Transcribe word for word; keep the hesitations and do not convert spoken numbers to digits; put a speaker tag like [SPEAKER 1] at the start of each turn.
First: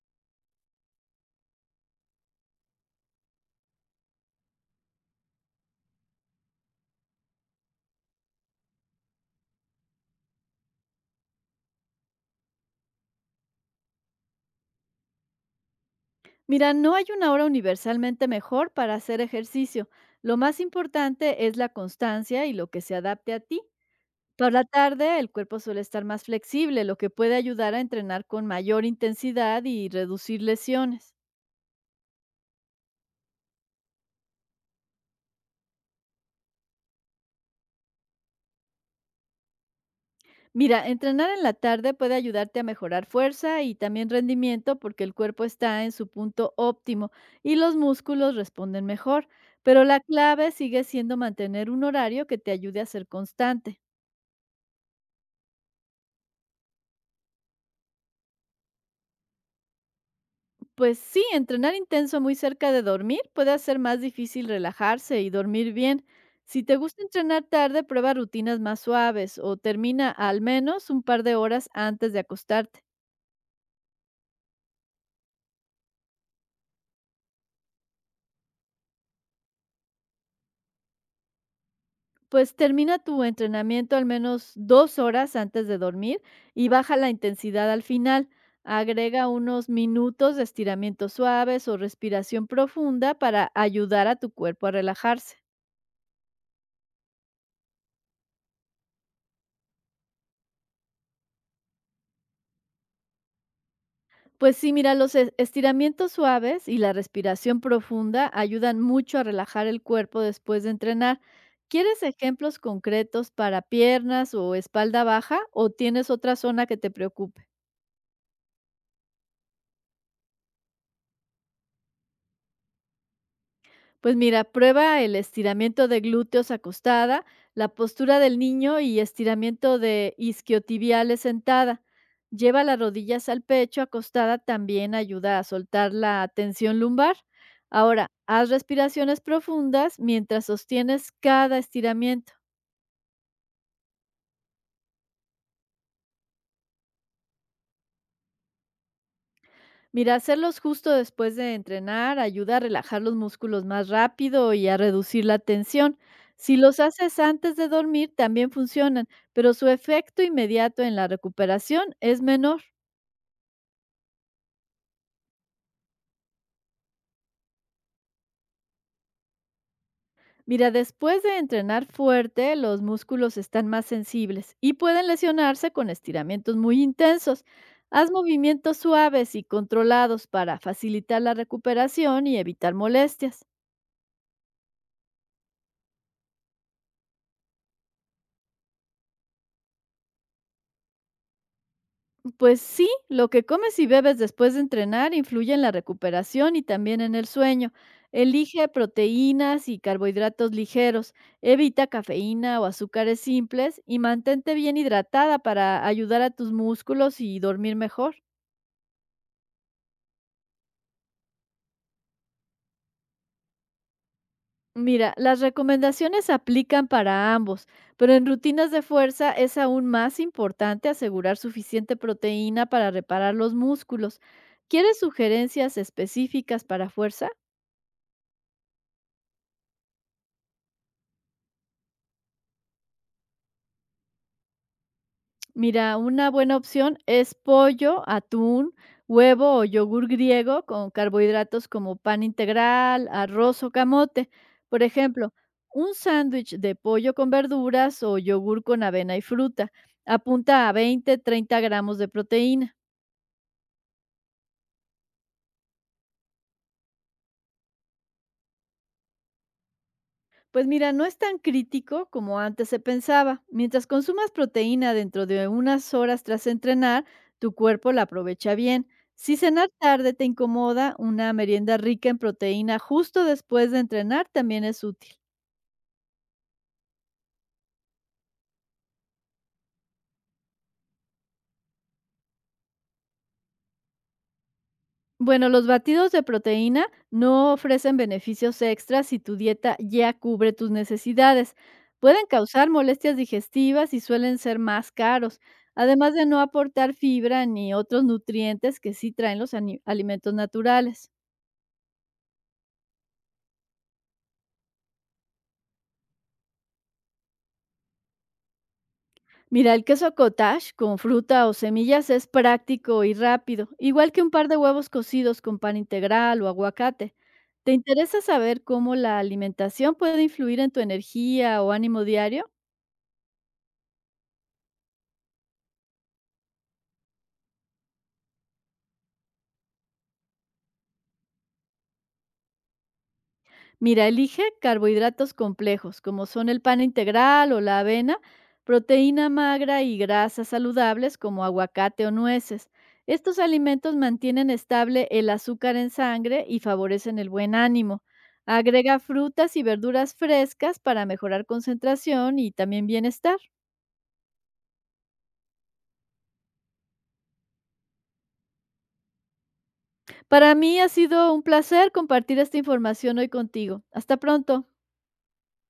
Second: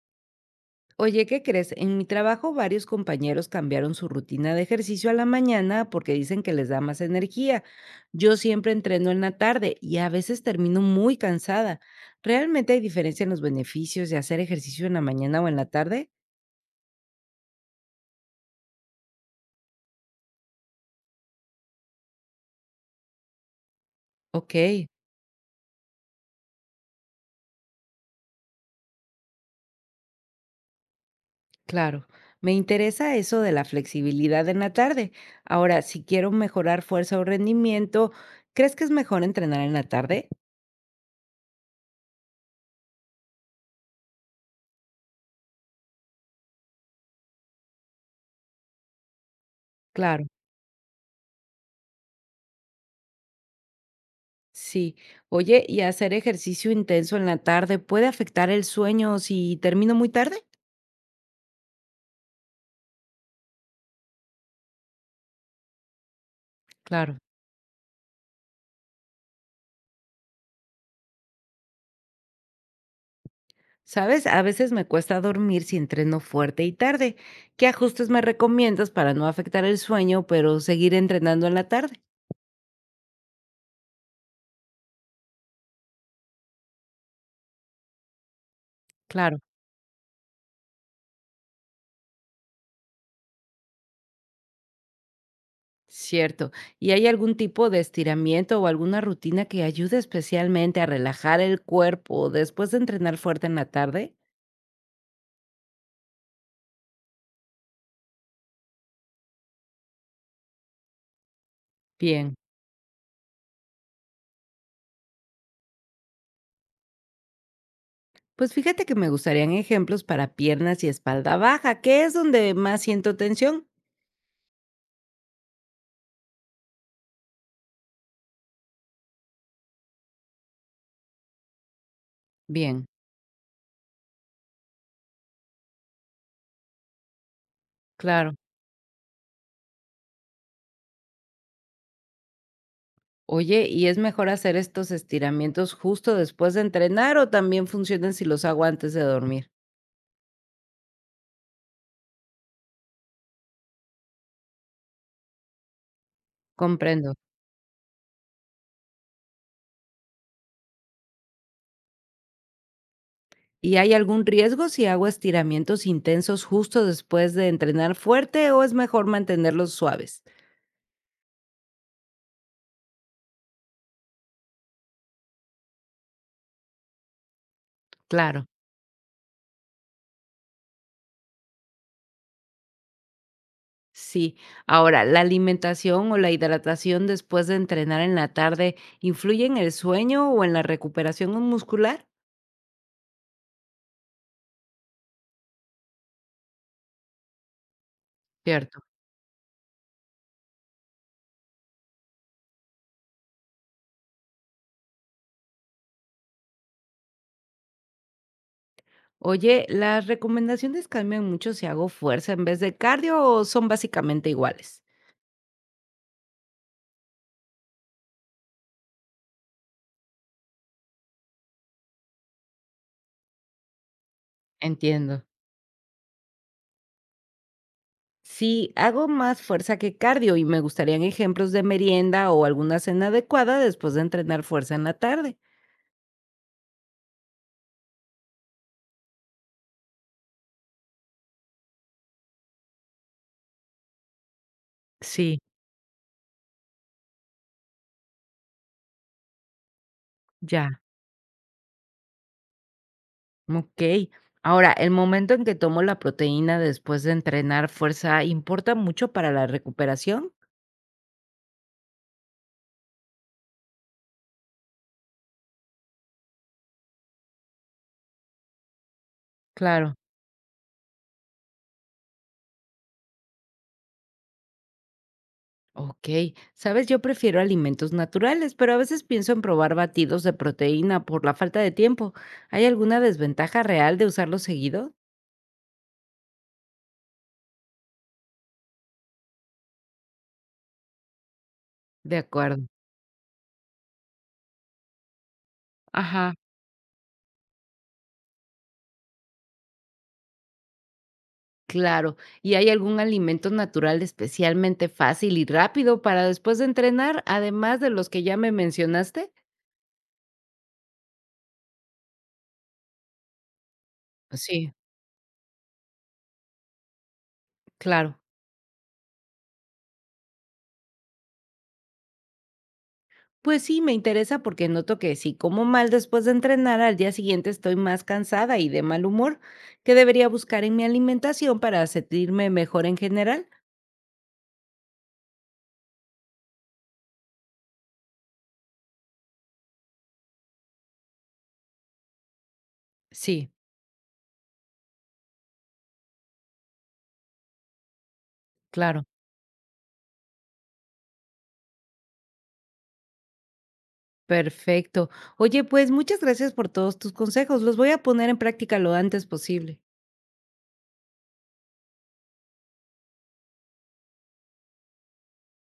[SPEAKER 1] Oye, ¿qué crees? En mi trabajo varios compañeros cambiaron su rutina de ejercicio a la mañana porque dicen que les da más energía. Yo siempre entreno en la tarde y a veces termino muy cansada. ¿Realmente hay diferencia en los beneficios de hacer ejercicio en la mañana o en la tarde?
[SPEAKER 2] Mira, no hay una hora universalmente mejor para hacer ejercicio. Lo más importante es la constancia y lo que se adapte a ti. Por
[SPEAKER 1] Ok,
[SPEAKER 2] la tarde, el cuerpo suele estar más flexible, lo que puede ayudar a entrenar con mayor intensidad y reducir lesiones.
[SPEAKER 1] claro. Me interesa eso de la flexibilidad en la tarde. Ahora, si quiero mejorar fuerza o rendimiento, ¿crees que es mejor entrenar en la tarde?
[SPEAKER 2] Mira, entrenar en la tarde puede ayudarte a mejorar fuerza y también rendimiento porque el cuerpo está en su punto óptimo y los músculos responden mejor, pero la
[SPEAKER 1] Claro.
[SPEAKER 2] clave sigue siendo mantener un horario que te ayude a ser constante.
[SPEAKER 1] Sí. Oye, ¿y hacer ejercicio intenso en la tarde puede afectar el sueño si termino muy tarde?
[SPEAKER 2] Pues sí, entrenar intenso muy cerca de dormir puede hacer más difícil relajarse y dormir bien. Si te gusta
[SPEAKER 1] Claro.
[SPEAKER 2] entrenar tarde, prueba rutinas más suaves o termina al menos un par de horas antes de acostarte.
[SPEAKER 1] ¿Sabes? A veces me cuesta dormir si entreno fuerte y tarde. ¿Qué ajustes me recomiendas para no afectar el sueño, pero seguir entrenando en la tarde?
[SPEAKER 2] Pues termina tu entrenamiento al menos dos horas antes de dormir y baja la intensidad al final. Agrega
[SPEAKER 1] Claro.
[SPEAKER 2] unos minutos de estiramientos suaves o respiración profunda para ayudar a tu cuerpo a relajarse.
[SPEAKER 1] Cierto. ¿Y hay algún tipo de estiramiento o alguna rutina que ayude especialmente a relajar el cuerpo después de entrenar fuerte en la tarde?
[SPEAKER 2] Pues sí, mira, los es- estiramientos suaves y la respiración profunda ayudan mucho a relajar el cuerpo después de entrenar. ¿Quieres
[SPEAKER 1] Bien.
[SPEAKER 2] ejemplos concretos para piernas o espalda baja o tienes otra zona que te preocupe?
[SPEAKER 1] Pues fíjate que me gustarían ejemplos para piernas y espalda baja, que es donde más siento tensión.
[SPEAKER 2] Pues mira, prueba el estiramiento de glúteos acostada, la postura del niño y estiramiento de isquiotibiales sentada. Lleva las
[SPEAKER 1] Bien,
[SPEAKER 2] rodillas al pecho acostada, también ayuda a soltar la tensión lumbar. Ahora,
[SPEAKER 1] claro.
[SPEAKER 2] haz respiraciones profundas mientras sostienes cada estiramiento.
[SPEAKER 1] Oye, ¿y es mejor hacer estos estiramientos justo después de entrenar o también funcionan si los hago antes de dormir?
[SPEAKER 2] Mira, hacerlos justo después de entrenar ayuda a relajar los músculos más rápido y a reducir la tensión. Si los
[SPEAKER 1] Comprendo.
[SPEAKER 2] haces antes de dormir, también funcionan, pero su efecto inmediato en la recuperación es menor.
[SPEAKER 1] ¿Y hay algún riesgo si hago estiramientos intensos justo después de entrenar fuerte o es mejor mantenerlos suaves?
[SPEAKER 2] Mira, después de entrenar fuerte, los músculos están más sensibles y pueden lesionarse con estiramientos muy intensos. Haz
[SPEAKER 1] Claro,
[SPEAKER 2] movimientos suaves y controlados para facilitar la recuperación y evitar molestias.
[SPEAKER 1] sí. Ahora, ¿la alimentación o la hidratación después de entrenar en la tarde influye en el sueño o en la recuperación muscular?
[SPEAKER 2] Pues sí, lo que comes y bebes después de entrenar influye en la recuperación y también en el sueño. Elige
[SPEAKER 1] Cierto.
[SPEAKER 2] proteínas y carbohidratos ligeros, evita cafeína o azúcares simples y mantente bien hidratada para ayudar a tus músculos y dormir mejor.
[SPEAKER 1] Oye, ¿las recomendaciones cambian mucho si hago fuerza en vez de cardio o son básicamente iguales?
[SPEAKER 2] Mira, las recomendaciones aplican para ambos, pero en rutinas de fuerza es aún más importante asegurar suficiente proteína para reparar los músculos. ¿Quieres
[SPEAKER 1] Entiendo.
[SPEAKER 2] sugerencias específicas para fuerza?
[SPEAKER 1] Si hago más fuerza que cardio y me gustarían ejemplos de merienda o alguna cena adecuada después de entrenar fuerza en la tarde.
[SPEAKER 2] Mira, una buena opción es pollo, atún, huevo o yogur griego con carbohidratos como pan integral, arroz o camote. Por ejemplo,
[SPEAKER 1] Sí,
[SPEAKER 2] un sándwich de pollo con verduras o yogur con avena y fruta. Apunta
[SPEAKER 1] ya.
[SPEAKER 2] a veinte a treinta gramos de proteína.
[SPEAKER 1] Ok. Ahora, el momento en que tomo la proteína después de entrenar fuerza importa mucho para la recuperación.
[SPEAKER 2] Pues mira, no es tan crítico como antes se pensaba. Mientras consumas proteína dentro de unas horas tras entrenar, tu cuerpo la aprovecha bien. Si cenar
[SPEAKER 1] Claro.
[SPEAKER 2] tarde te incomoda, una merienda rica en proteína justo después de entrenar también es útil.
[SPEAKER 1] Ok, sabes, yo prefiero alimentos naturales, pero a veces pienso en probar batidos de proteína por la falta de tiempo. ¿Hay alguna desventaja real de usarlo seguido?
[SPEAKER 2] Bueno, los batidos de proteína no ofrecen beneficios extras si tu dieta ya cubre tus necesidades.
[SPEAKER 1] De
[SPEAKER 2] Pueden
[SPEAKER 1] acuerdo.
[SPEAKER 2] causar molestias digestivas y suelen ser más caros, además de
[SPEAKER 1] Ajá,
[SPEAKER 2] no aportar fibra ni otros nutrientes que sí traen los ani- alimentos naturales.
[SPEAKER 1] claro. ¿Y hay algún alimento natural especialmente fácil y rápido para después de entrenar, además de los que ya me mencionaste?
[SPEAKER 2] Mira, el queso cottage con fruta o semillas es práctico y rápido, igual que un par de
[SPEAKER 1] Sí,
[SPEAKER 2] huevos cocidos con pan integral o aguacate. ¿Te
[SPEAKER 1] claro.
[SPEAKER 2] interesa saber cómo la alimentación puede influir en tu energía o ánimo diario?
[SPEAKER 1] Pues sí, me interesa porque noto que si como mal después de entrenar, al día siguiente estoy más cansada y de mal humor. ¿Qué debería buscar en mi alimentación para sentirme mejor en general?
[SPEAKER 2] Mira, elige carbohidratos complejos, como son el pan integral o la avena, proteína magra y grasas saludables como aguacate o nueces. Estos
[SPEAKER 1] Sí,
[SPEAKER 2] alimentos mantienen estable el azúcar en sangre y favorecen el buen ánimo. Agrega
[SPEAKER 1] claro.
[SPEAKER 2] frutas y verduras frescas para mejorar concentración y también bienestar.
[SPEAKER 1] Perfecto. Oye, pues muchas gracias por todos tus consejos. Los voy a poner en práctica lo antes posible.
[SPEAKER 2] Para mí ha sido un placer compartir esta información hoy contigo. Hasta pronto.